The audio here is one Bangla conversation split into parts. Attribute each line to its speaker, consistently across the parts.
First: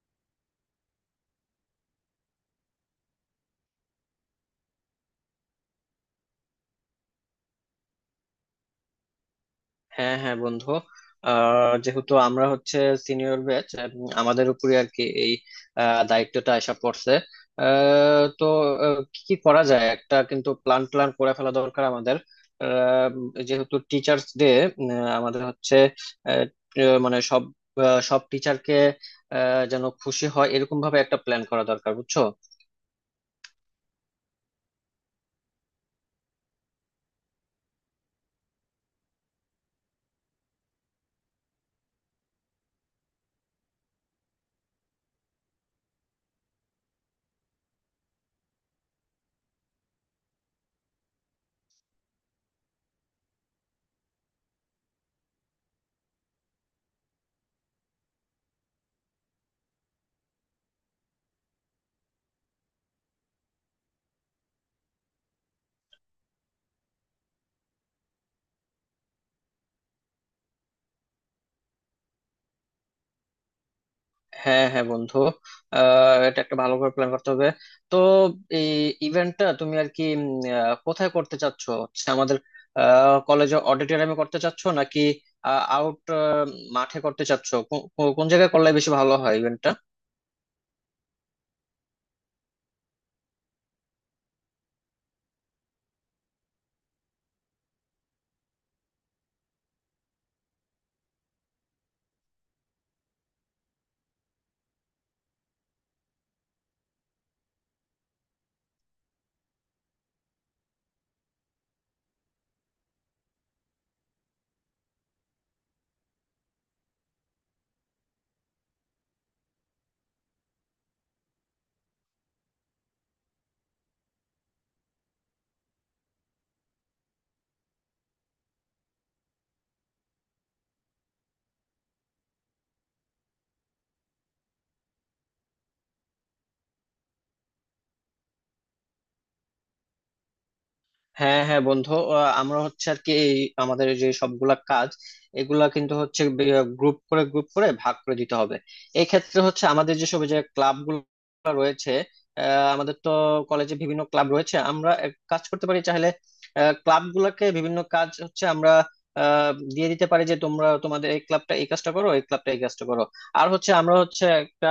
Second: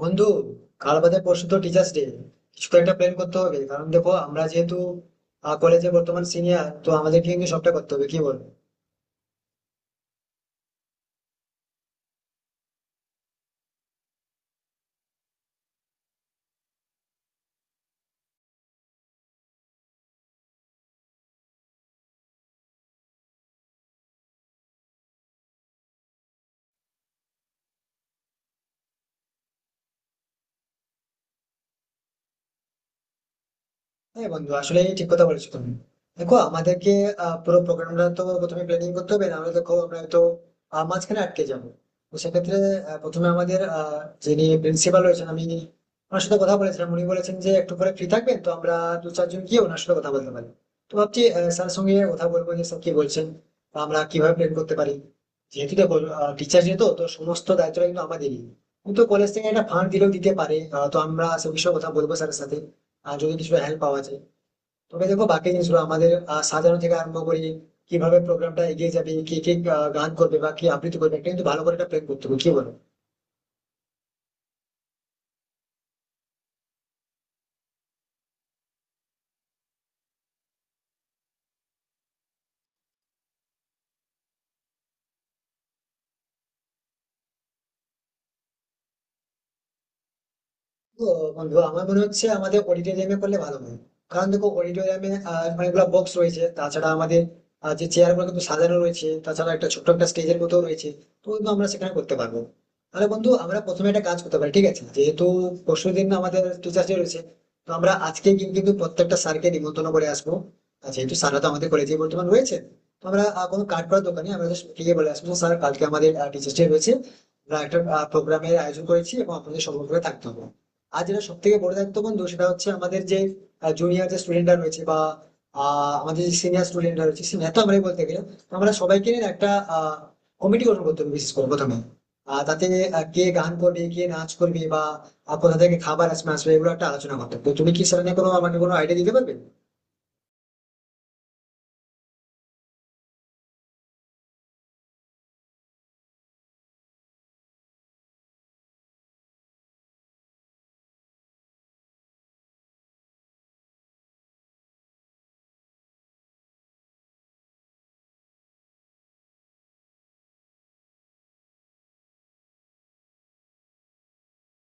Speaker 1: বন্ধু, কাল বাদে পরশু তো টিচার্স ডে। কিছু তো একটা প্ল্যান করতে হবে, কারণ দেখো আমরা যেহেতু কলেজে বর্তমান সিনিয়র, তো আমাদেরকে কিন্তু সবটা করতে হবে, কি বল?
Speaker 2: হ্যাঁ হ্যাঁ বন্ধু, যেহেতু আমরা হচ্ছে সিনিয়র ব্যাচ, আমাদের উপরে আর কি এই দায়িত্বটা এসে পড়ছে। তো কি কি করা যায়, একটা কিন্তু প্ল্যান প্ল্যান করে ফেলা দরকার আমাদের। যেহেতু টিচার্স ডে আমাদের হচ্ছে আহ, মানে সব সব টিচারকে যেন খুশি হয় এরকম ভাবে একটা প্ল্যান করা দরকার, বুঝছো?
Speaker 1: হ্যাঁ বন্ধু, আসলে ঠিক কথা বলেছো তুমি। দেখো আমাদেরকে পুরো প্রোগ্রামটা তো প্রথমে প্ল্যানিং করতে হবে, নাহলে দেখো আমরা তো মাঝখানে আটকে যাবো। তো সেক্ষেত্রে প্রথমে আমাদের যিনি প্রিন্সিপাল রয়েছেন, আমি ওনার সাথে কথা বলেছিলাম, উনি বলেছেন যে একটু পরে ফ্রি থাকবেন, তো আমরা দু চারজন গিয়ে ওনার সাথে কথা বলতে পারি। তো ভাবছি স্যার সঙ্গে কথা বলবো যে স্যার কি বলছেন বা আমরা কিভাবে প্ল্যান করতে পারি। যেহেতু দেখো টিচার যেহেতু, তো সমস্ত দায়িত্বটা কিন্তু আমাদেরই, কিন্তু কলেজ থেকে একটা ফান্ড দিলেও দিতে পারে। তো আমরা সে বিষয়ে কথা বলবো স্যারের সাথে। যদি কিছু হেল্প পাওয়া যায়, তবে দেখো বাকি জিনিসগুলো আমাদের সাজানো থেকে আরম্ভ করে কিভাবে প্রোগ্রামটা এগিয়ে যাবে, কে কে গান করবে বা কি আবৃত্তি করবে, এটা কিন্তু ভালো করে একটা প্ল্যান করতে হবে, কি বলো?
Speaker 2: হ্যাঁ হ্যাঁ বন্ধু, এটা একটা ভালো করে প্ল্যান করতে হবে। তো এই ইভেন্টটা তুমি আর কি কোথায় করতে চাচ্ছ, হচ্ছে আমাদের কলেজে অডিটোরিয়ামে করতে চাচ্ছ নাকি আউট মাঠে করতে চাচ্ছ, কো- কো- কোন জায়গায় করলে বেশি ভালো হয় ইভেন্টটা?
Speaker 1: তো বন্ধু, আমার মনে হচ্ছে আমাদের অডিটোরিয়ামে করলে ভালো হয়, কারণ দেখো অডিটোরিয়ামে অনেকগুলো বক্স রয়েছে, তাছাড়া আমাদের যে চেয়ার গুলো কিন্তু সাজানো রয়েছে, তাছাড়া একটা ছোট্ট একটা স্টেজের মতো রয়েছে, তো কিন্তু আমরা সেখানে করতে পারবো। তাহলে বন্ধু, আমরা প্রথমে একটা কাজ করতে পারি, ঠিক আছে? যেহেতু পরশু দিন আমাদের টিচার্স ডে রয়েছে, তো আমরা আজকে কিন্তু কিন্তু প্রত্যেকটা স্যারকে নিমন্ত্রণ করে আসবো। আর যেহেতু স্যাররা তো আমাদের কলেজে বর্তমান রয়েছে, তো আমরা কোনো কার্ড করার দোকানে আমরা just গিয়ে বলে আসবো, স্যার কালকে আমাদের টিচার্স ডে রয়েছে, আমরা একটা প্রোগ্রামের আয়োজন করেছি এবং আপনাদের সকলকে থাকতে হবে। আর যেটা সব থেকে বড় দায়িত্ব বন্ধু, সেটা হচ্ছে আমাদের যে জুনিয়র যে স্টুডেন্টরা রয়েছে বা আমাদের যে সিনিয়র স্টুডেন্টরা রয়েছে, সিনিয়র তো আমরাই বলতে গেলে। তো আমরা সবাইকে নিয়ে একটা কমিটি গঠন করতে হবে বিশেষ করে প্রথমে। তাতে কে গান করবে, কে নাচ করবে বা কোথা থেকে খাবার আসবে আসবে এগুলো একটা আলোচনা করতে হবে। তো তুমি কি সেটা নিয়ে কোনো আমাকে কোনো আইডিয়া দিতে পারবে?
Speaker 2: হ্যাঁ হ্যাঁ বন্ধু, আমরা হচ্ছে আর কি এই আমাদের যে সবগুলা কাজ এগুলা কিন্তু হচ্ছে গ্রুপ করে গ্রুপ করে ভাগ করে দিতে হবে। এই ক্ষেত্রে হচ্ছে আমাদের যেসব যে ক্লাব গুলো রয়েছে, আমাদের তো কলেজে বিভিন্ন ক্লাব রয়েছে। আমরা এক কাজ করতে পারি, চাইলে ক্লাব গুলাকে বিভিন্ন কাজ হচ্ছে আমরা আহ, দিয়ে দিতে পারি, যে তোমরা তোমাদের এই ক্লাবটা এই কাজটা করো, এই ক্লাবটা এই কাজটা করো। আর হচ্ছে আমরা হচ্ছে একটা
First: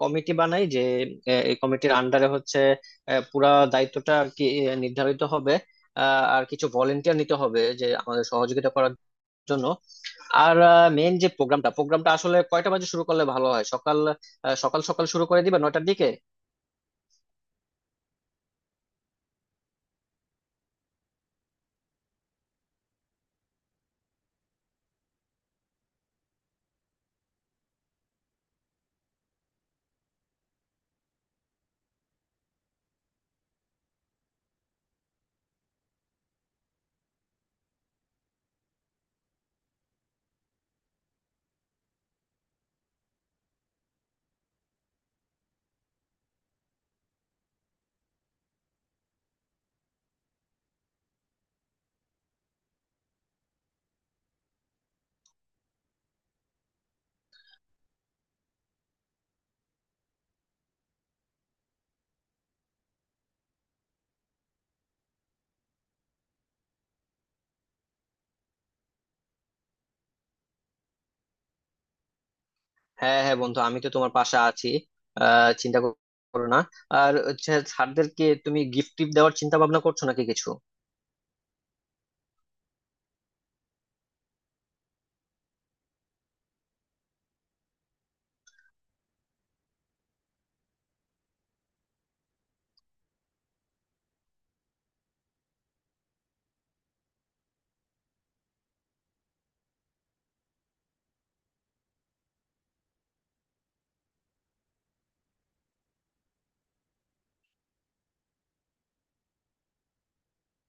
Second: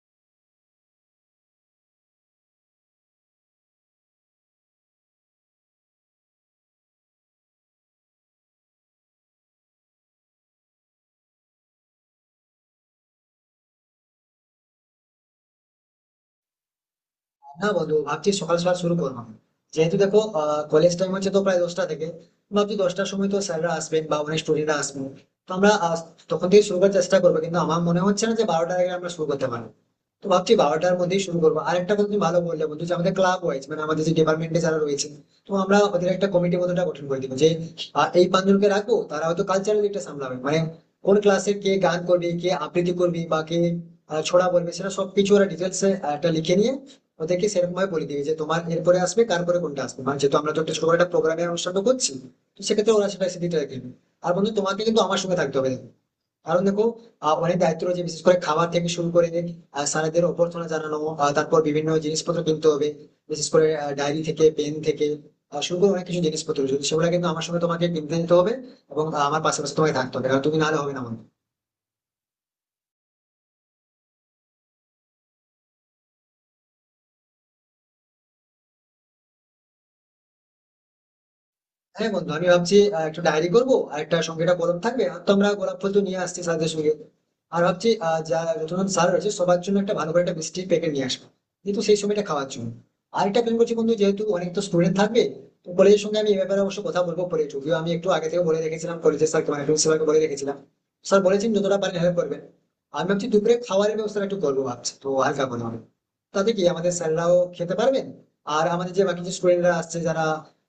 Speaker 2: কমিটি বানাই, যে এই কমিটির আন্ডারে হচ্ছে পুরা দায়িত্বটা আর কি নির্ধারিত হবে। আহ, আর কিছু ভলেন্টিয়ার নিতে হবে, যে আমাদের সহযোগিতা করার জন্য। আর মেন যে প্রোগ্রামটা প্রোগ্রামটা আসলে কয়টা বাজে শুরু করলে ভালো হয়? সকাল সকাল সকাল শুরু করে দিবে, 9টার দিকে?
Speaker 1: না বন্ধু, ভাবছি সকাল সকাল শুরু করবো। যেহেতু দেখো কলেজ টাইম হচ্ছে তো প্রায় 10টা থেকে, ভাবছি 10টার সময় তো স্যাররা আসবেন বা অনেক স্টুডেন্টরা আসবেন। তো আমরা তখন থেকে শুরু করার চেষ্টা করবো, কিন্তু আমার মনে হচ্ছে না যে 12টার আগে আমরা শুরু করতে পারবো। তো ভাবছি 12টার মধ্যেই শুরু করবো। আর একটা কথা তুমি ভালো বললে বন্ধু, যে আমাদের ক্লাব ওয়াইজ, মানে আমাদের যে ডিপার্টমেন্টে যারা রয়েছে, তো আমরা ওদের একটা কমিটি মতোটা গঠন করে দিব, যে এই 5 জনকে রাখবো, তারা হয়তো কালচারাল দিকটা সামলাবে। মানে কোন ক্লাসে কে গান করবে, কে আবৃত্তি করবে বা কে ছড়া বলবে, সেটা সবকিছু ওরা ডিটেলস একটা লিখে নিয়ে ওদেরকে সেরকম ভাবে বলে দিবি যে তোমার এরপরে আসবে, তারপরে কোনটা আসবে। মানে যেহেতু আমরা তো একটা ছোট করে একটা প্রোগ্রামের অনুষ্ঠানটা করছি, তো সেক্ষেত্রে ওরা সেটা সেদিকটা রেখে নেবে। আর বন্ধু, তোমাকে কিন্তু আমার সঙ্গে থাকতে হবে, কারণ দেখো অনেক দায়িত্ব রয়েছে, বিশেষ করে খাবার থেকে শুরু করে স্যারেদের অভ্যর্থনা জানানো, তারপর বিভিন্ন জিনিসপত্র কিনতে হবে, বিশেষ করে ডায়েরি থেকে পেন থেকে শুরু করে অনেক কিছু জিনিসপত্র রয়েছে, সেগুলো কিন্তু আমার সঙ্গে তোমাকে কিনতে যেতে হবে। এবং আমার পাশাপাশি তোমাকে থাকতে হবে, কারণ তুমি নাহলে হবে না আমার।
Speaker 2: হ্যাঁ হ্যাঁ বন্ধু, আমি তো তোমার পাশে আছি। চিন্তা করো না। আর হচ্ছে স্যারদেরকে তুমি গিফট টিফট দেওয়ার চিন্তা ভাবনা করছো নাকি কিছু?
Speaker 1: হ্যাঁ বন্ধু, আমি ভাবছি একটা ডায়েরি করবো আর একটা সঙ্গে একটা কলম থাকবে, আর তো আমরা গোলাপ ফুল তো নিয়ে আসছি স্যারদের সঙ্গে। আর ভাবছি যা যতজন স্যার রয়েছে সবার জন্য একটা ভালো করে একটা মিষ্টির প্যাকেট নিয়ে আসবো, কিন্তু সেই সময়টা খাওয়ার জন্য। আর একটা প্ল্যান করছি বন্ধু, যেহেতু অনেক তো স্টুডেন্ট থাকবে, তো কলেজের সঙ্গে আমি এ ব্যাপারে অবশ্য কথা বলবো পরে, যদিও আমি একটু আগে থেকে বলে রেখেছিলাম কলেজের স্যারকে, মানে প্রিন্সিপালকে বলে রেখেছিলাম। স্যার বলেছেন যতটা পারেন হেল্প করবেন। আমি ভাবছি দুপুরে খাবারের ব্যবস্থা একটু করবো, ভাবছি তো হালকা করে হবে, তাতে কি আমাদের স্যাররাও খেতে পারবেন। আর আমাদের যে বাকি যে স্টুডেন্টরা আসছে যারা,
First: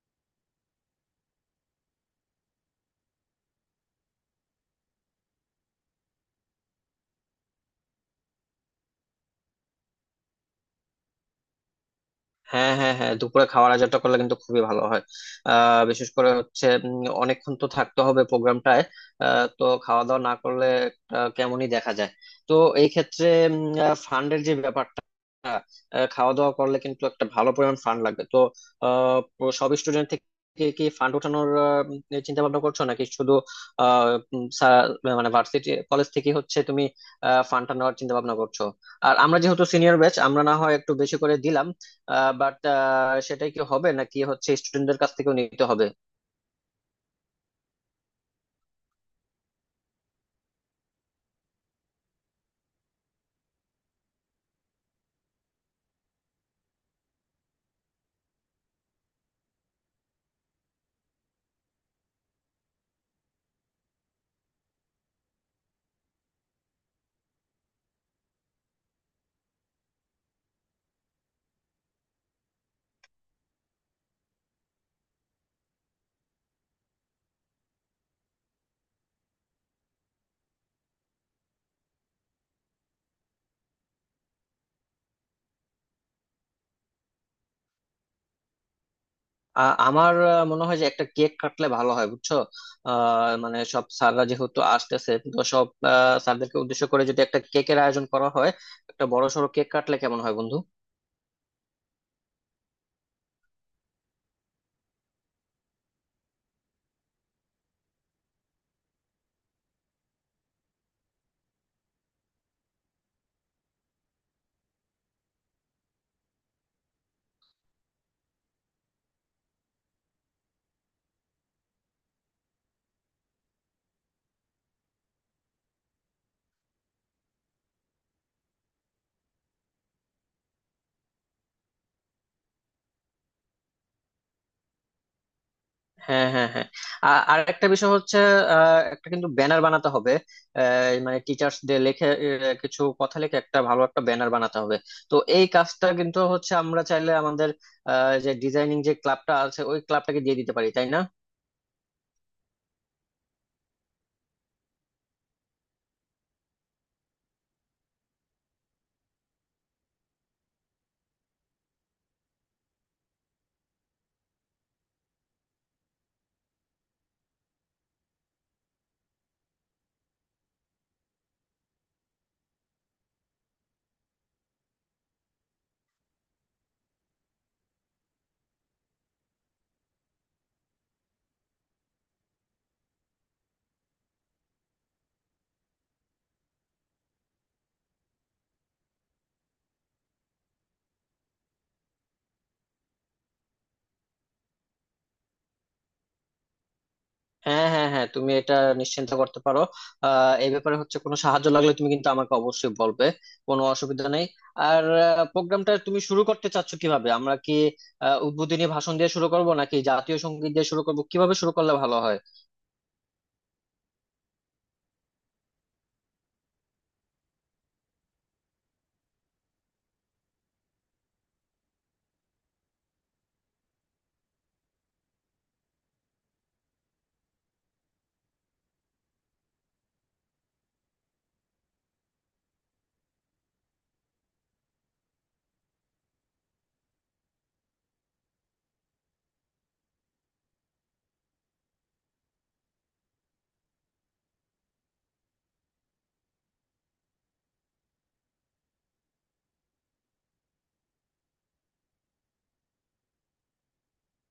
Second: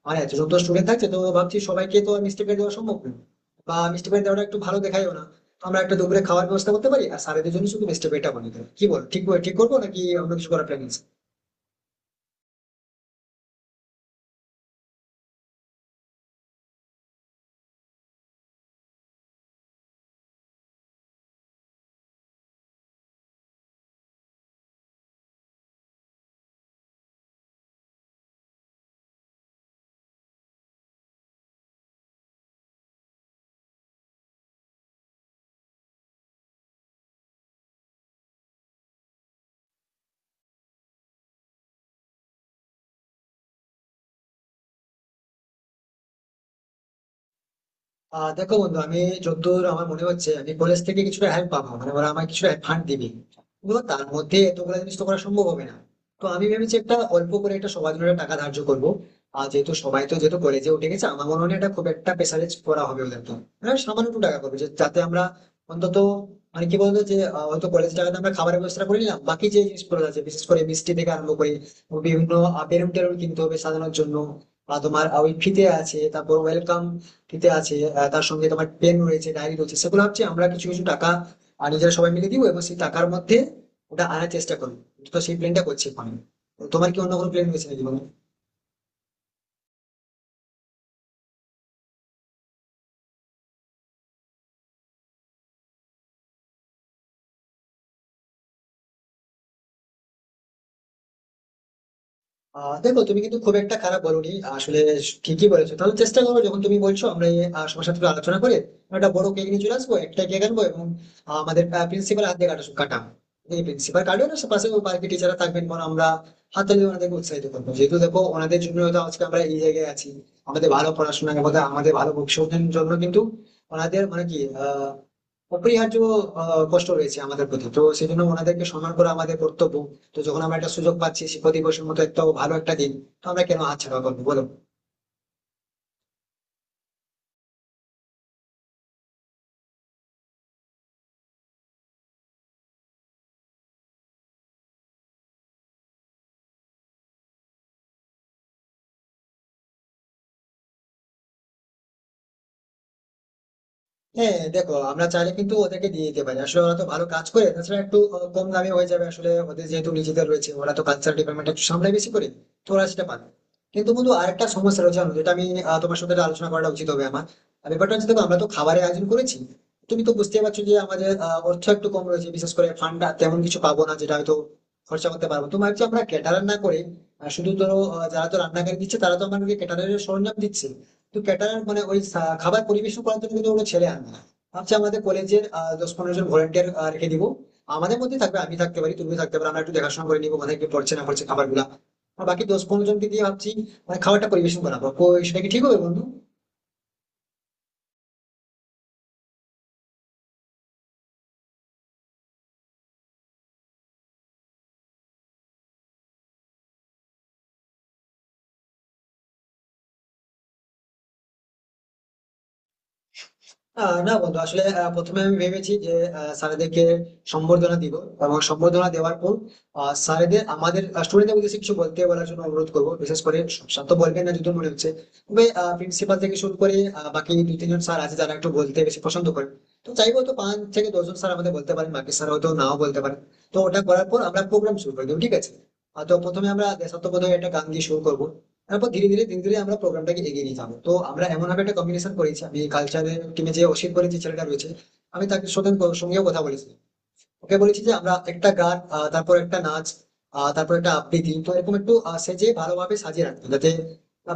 Speaker 1: মানে এতজন তো স্টুডেন্ট থাকছে, তো ভাবছি সবাইকে তো মিষ্টি প্যাকেট দেওয়া সম্ভব না, বা মিষ্টি প্যাকেট দেওয়াটা একটু ভালো দেখাইও না। তো আমরা একটা দুপুরে খাওয়ার ব্যবস্থা করতে পারি, আর স্যারেদের জন্য শুধু মিষ্টি প্যাকেটটা বানিয়ে দেবো, কি বল? ঠিক ঠিক করবো নাকি আমরা কিছু করার প্ল্যান?
Speaker 2: হ্যাঁ হ্যাঁ হ্যাঁ, দুপুরে খাওয়ার আয়োজনটা করলে কিন্তু খুবই ভালো হয়। বিশেষ করে হচ্ছে অনেকক্ষণ তো থাকতে হবে প্রোগ্রামটায়। তো খাওয়া দাওয়া না করলে কেমনই দেখা যায়। তো এই ক্ষেত্রে ফান্ডের যে ব্যাপারটা, আহ, খাওয়া দাওয়া করলে কিন্তু একটা ভালো পরিমাণ ফান্ড লাগবে। তো সব স্টুডেন্ট থেকে কি ফান্ড ওঠানোর চিন্তা ভাবনা করছো, নাকি শুধু আহ, উম, সা- মানে ভার্সিটি কলেজ থেকে হচ্ছে তুমি ফান্ডটা নেওয়ার চিন্তা ভাবনা করছো? আর আমরা যেহেতু সিনিয়র ব্যাচ, আমরা না হয় একটু বেশি করে দিলাম। বাট সেটাই কি হবে, নাকি হচ্ছে স্টুডেন্টদের কাছ থেকেও নিতে হবে?
Speaker 1: আহ দেখো বন্ধু, আমি যতদূর আমার মনে হচ্ছে, আমি কলেজ থেকে কিছুটা হেল্প পাবো, মানে ওরা আমাকে কিছুটা ফান্ড দিবে, কিন্তু তার মধ্যে এতগুলো জিনিস তো করা সম্ভব হবে না। তো আমি ভেবেছি একটা অল্প করে একটা সবার জন্য একটা টাকা ধার্য করবো। আর যেহেতু সবাই তো যেহেতু কলেজে উঠে গেছে, আমার মনে হয় না এটা খুব একটা প্রেসারাইজ করা হবে ওদের তো। হ্যাঁ, সামান্য একটু টাকা করবো যাতে আমরা অন্তত মানে কি বলতো যে হয়তো কলেজ টাকাতে আমরা খাবারের ব্যবস্থা করে নিলাম, বাকি যে জিনিসগুলো আছে বিশেষ করে মিষ্টি থেকে আরম্ভ করে বিভিন্ন বেলুন টেলুন কিনতে হবে সাজানোর জন্য, বা তোমার ওই ফিতে আছে, তারপর ওয়েলকাম টিতে আছে, তার সঙ্গে তোমার পেন রয়েছে, ডায়েরি রয়েছে, সেগুলো হচ্ছে আমরা কিছু কিছু টাকা নিজেরা সবাই মিলে দিব এবং সেই টাকার মধ্যে ওটা আনার চেষ্টা করবো। তো সেই প্ল্যানটা করছি এখন। তো তোমার কি অন্য কোনো প্ল্যান রয়েছে নাকি, বলো?
Speaker 2: আমার মনে হয় যে একটা কেক কাটলে ভালো হয়, বুঝছো? মানে সব স্যাররা যেহেতু আসতেছে, তো সব স্যারদেরকে উদ্দেশ্য করে যদি একটা কেকের আয়োজন করা হয়, একটা বড়সড় কেক কাটলে কেমন হয় বন্ধু?
Speaker 1: আহ দেখো, তুমি কিন্তু খুব একটা খারাপ বলোনি, আসলে ঠিকই বলেছো। তাহলে চেষ্টা করো, যখন তুমি বলছো আমরা এই সবার সাথে একটু আলোচনা করে আমরা একটা বড় কেক নিয়ে চলে আসবো, একটা কেক আনবো এবং আমাদের প্রিন্সিপাল হাত দিয়ে কাটা কাটাম। এই প্রিন্সিপাল কাটবে না, সে পাশে বাকি টিচাররা থাকবেন, বরং আমরা হাতে দিয়ে ওনাদেরকে উৎসাহিত করবো, যেহেতু দেখো ওনাদের জন্য হয়তো আজকে আমরা এই জায়গায় আছি। আমাদের ভালো পড়াশোনা এবং আমাদের ভালো ভবিষ্যতের জন্য কিন্তু ওনাদের মানে কি আহ অপরিহার্য কষ্ট রয়েছে আমাদের প্রতি, তো সেই জন্য ওনাদেরকে সম্মান করা আমাদের কর্তব্য। তো যখন আমরা একটা সুযোগ পাচ্ছি শিক্ষক দিবসের মতো একটা ভালো একটা দিন, তো আমরা কেন হাতছাড়া করবো বলো?
Speaker 2: হ্যাঁ হ্যাঁ হ্যাঁ। আর একটা বিষয় হচ্ছে একটা কিন্তু ব্যানার বানাতে হবে। মানে টিচার্স ডে লিখে কিছু কথা লিখে একটা ভালো একটা ব্যানার বানাতে হবে। তো এই কাজটা কিন্তু হচ্ছে আমরা চাইলে আমাদের যে ডিজাইনিং যে ক্লাবটা আছে ওই ক্লাবটাকে দিয়ে দিতে পারি, তাই না?
Speaker 1: হ্যাঁ হ্যাঁ, দেখো আমরা চাইলে কিন্তু ওদেরকে দিয়ে দিতে পারি, আসলে ওরা তো ভালো কাজ করে, তাছাড়া একটু কম দামে হয়ে যাবে, আসলে ওদের যেহেতু নিজেদের রয়েছে, ওরা তো কালচার ডিপার্টমেন্ট একটু সামলে বেশি করে, তো ওরা সেটা পারে। কিন্তু বন্ধু, আরেকটা সমস্যা রয়েছে জানো, যেটা আমি তোমার সাথে আলোচনা করাটা উচিত হবে আমার। আর ব্যাপারটা হচ্ছে, দেখো আমরা তো খাবারের আয়োজন করেছি, তুমি তো বুঝতে পারছো যে আমাদের অর্থ একটু কম রয়েছে, বিশেষ করে ফান্ড তেমন কিছু পাবো না যেটা হয়তো খরচা করতে পারবো তোমার, যে আমরা ক্যাটারার না করে শুধু ধরো যারা তো রান্নাকারী দিচ্ছে, তারা তো আমাদেরকে ক্যাটারের সরঞ্জাম দিচ্ছে, কিন্তু ক্যাটারার মানে ওই খাবার পরিবেশন করার জন্য কিন্তু কোনো ছেলে আনবে না। ভাবছি আমাদের কলেজের দশ পনেরো জন ভলেন্টিয়ার রেখে দিব, আমাদের মধ্যে থাকবে, আমি থাকতে পারি, তুমি থাকতে পারো, আমরা একটু দেখাশোনা করে নিবো কোথায় কি পড়ছে না পড়ছে খাবার গুলা। আর বাকি দশ পনেরো জনকে দিয়ে ভাবছি মানে খাবারটা পরিবেশন করাবো, সেটা কি ঠিক হবে বন্ধু?
Speaker 2: হ্যাঁ হ্যাঁ হ্যাঁ, তুমি এটা নিশ্চিন্তা করতে পারো। এই ব্যাপারে হচ্ছে কোনো সাহায্য লাগলে তুমি কিন্তু আমাকে অবশ্যই বলবে। কোনো অসুবিধা নেই। আর প্রোগ্রামটা তুমি শুরু করতে চাচ্ছ কিভাবে? আমরা কি উদ্বোধনী ভাষণ দিয়ে শুরু করব নাকি জাতীয় সঙ্গীত দিয়ে শুরু করব? কিভাবে শুরু করলে ভালো হয়?
Speaker 1: আহ না বন্ধু, আসলে প্রথমে আমি ভেবেছি যে স্যারেদেরকে সম্বর্ধনা দিব, এবং সম্বর্ধনা দেওয়ার পর স্যারেদের আমাদের স্টুডেন্টদের উদ্দেশ্যে কিছু বলতে বলার জন্য অনুরোধ করবো, বিশেষ করে স্যার তো বলবেন না যতদূর মনে হচ্ছে, তবে প্রিন্সিপাল থেকে শুরু করে বাকি দু তিনজন স্যার আছে যারা একটু বলতে বেশি পছন্দ করেন। তো চাইবো তো 5 থেকে 10 জন স্যার আমাদের বলতে পারেন, বাকি স্যার হয়তো নাও বলতে পারেন। তো ওটা করার পর আমরা প্রোগ্রাম শুরু করে দেবো, ঠিক আছে। তো প্রথমে আমরা দেশাত্মবোধক একটা গান দিয়ে শুরু করবো, তারপর ধীরে ধীরে আমরা প্রোগ্রামটাকে এগিয়ে নিয়ে যাবো। তো আমরা এমন ভাবে একটা কম্বিনেশন করেছি, আমি কালচারের টিমে যে অসিত বলে যে ছেলেটা রয়েছে, আমি তাকে সঙ্গেও কথা বলেছি। ওকে বলেছি যে আমরা একটা গান তারপর একটা নাচ, তারপর একটা আবৃত্তি, তো এরকম একটু সেজে ভালোভাবে সাজিয়ে রাখতো, যাতে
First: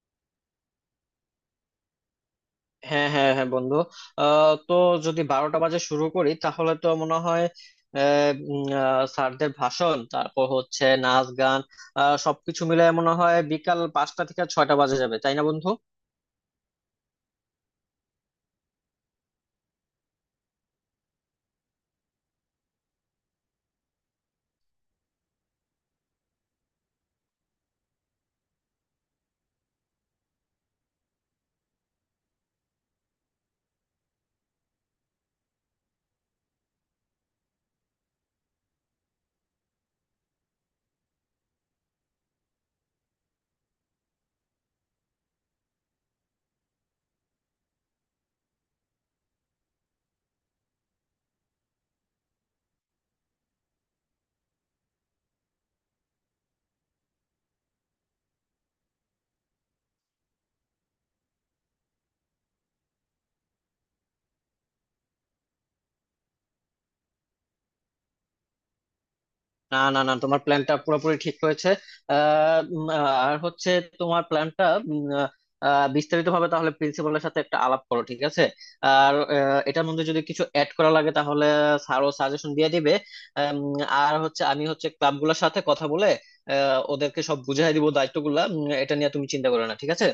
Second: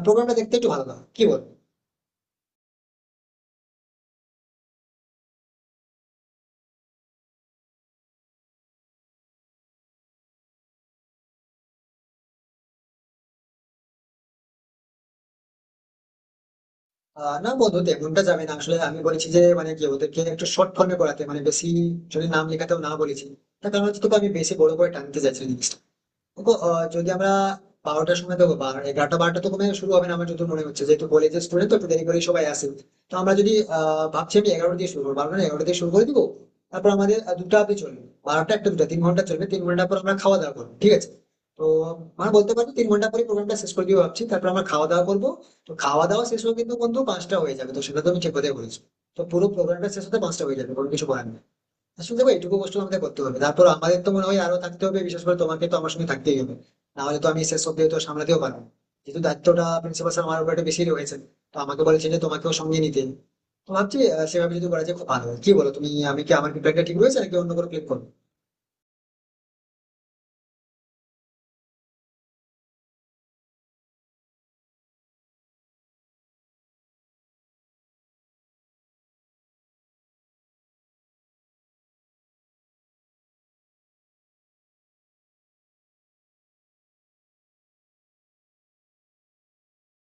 Speaker 1: প্রোগ্রামটা দেখতে একটু ভালো লাগে, কি বল?
Speaker 2: হ্যাঁ হ্যাঁ হ্যাঁ বন্ধু, তো যদি 12টা বাজে শুরু করি তাহলে তো মনে হয় স্যারদের ভাষণ তারপর হচ্ছে নাচ গান সবকিছু মিলে মনে হয় বিকাল 5টা থেকে 6টা বাজে যাবে, তাই না বন্ধু?
Speaker 1: না বন্ধু, তেমনটা যাবে না, আসলে আমি বলেছি যে মানে কি ওদেরকে একটু শর্ট ফর্মে করাতে, মানে বেশি যদি নাম লেখাতেও না বলেছি। তার কারণ হচ্ছে তোকে আমি বেশি বড় করে টানতে চাইছি না জিনিসটা। দেখো যদি আমরা 12টার সময় দেখো 11টা 12টা তো কমে শুরু হবে না আমার যত মনে হচ্ছে, যেহেতু কলেজের স্টুডেন্ট তো একটু দেরি করে সবাই আসে। তো আমরা যদি ভাবছি আমি 11টা দিয়ে শুরু করবো, 12টা না 11টা দিয়ে শুরু করে দিবো। তারপর আমাদের 2টো অব্দি চলবে, 12টা 1টা 2টো 3 ঘন্টা চলবে, 3 ঘন্টা পর আমরা খাওয়া দাওয়া করবো, ঠিক আছে? তো মানে বলতে পারবো 3 ঘন্টা পরে প্রোগ্রামটা শেষ করে দিবো ভাবছি, তারপর আমরা খাওয়া দাওয়া করবো। তো খাওয়া দাওয়া শেষ হয়ে কিন্তু বন্ধু 5টা হয়ে যাবে, তো সেটা তো আমি ঠিক কথাই বলেছি। তো পুরো প্রোগ্রামটা শেষ হতে 5টা হয়ে যাবে, কোনো কিছু করার নেই। আসলে দেখো এইটুকু কষ্ট আমাদের করতে হবে, তারপর আমাদের তো মনে হয় আরো থাকতে হবে, বিশেষ করে তোমাকে তো আমার সঙ্গে থাকতেই হবে, নাহলে তো আমি শেষ অব্দি তো সামলাতেও পারবো না। যেহেতু দায়িত্বটা প্রিন্সিপাল স্যার আমার উপর একটু বেশি রয়েছে, তো আমাকে বলেছে যে তোমাকেও সঙ্গে নিতে। তো ভাবছি সেভাবে যদি করা যায় খুব ভালো হয়। কি বলো তুমি, আমি কি আমার প্রিপেয়ারটা ঠিক রয়েছে নাকি অন্য কোনো ক্লিক করবো?
Speaker 2: না না না, তোমার প্ল্যানটা পুরোপুরি ঠিক রয়েছে। আর হচ্ছে তোমার প্ল্যানটা বিস্তারিত ভাবে তাহলে প্রিন্সিপালের সাথে একটা আলাপ করো, ঠিক আছে? আর এটার মধ্যে যদি কিছু অ্যাড করা লাগে তাহলে স্যারও সাজেশন দিয়ে দিবে। আম, আর হচ্ছে আমি হচ্ছে ক্লাবগুলোর সাথে কথা বলে ওদেরকে সব বুঝিয়ে দিব দায়িত্বগুলা। এটা নিয়ে তুমি চিন্তা করো না, ঠিক আছে?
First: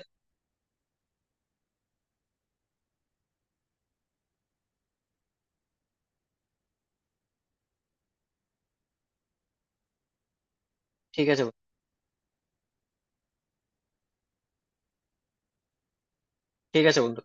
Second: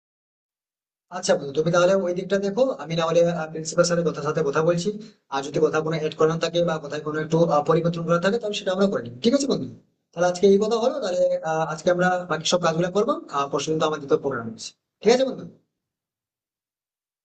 Speaker 1: আচ্ছা বন্ধু, তুমি তাহলে ওই দিকটা দেখো, আমি না হলে প্রিন্সিপাল স্যারের সাথে কথা বলছি। আর যদি কোথাও কোনো এড করানো থাকে বা কোথায় কোনো একটু পরিবর্তন করা থাকে, তাহলে সেটা আমরা করে নিই, ঠিক আছে বন্ধু? তাহলে আজকে এই কথা হলো তাহলে।
Speaker 2: ঠিক আছে
Speaker 1: আজকে আমরা বাকি সব কাজগুলো করবো, আর পরশু কিন্তু আমাদের তো প্রোগ্রাম আছে। ঠিক আছে বন্ধু।
Speaker 2: ঠিক আছে বন্ধু।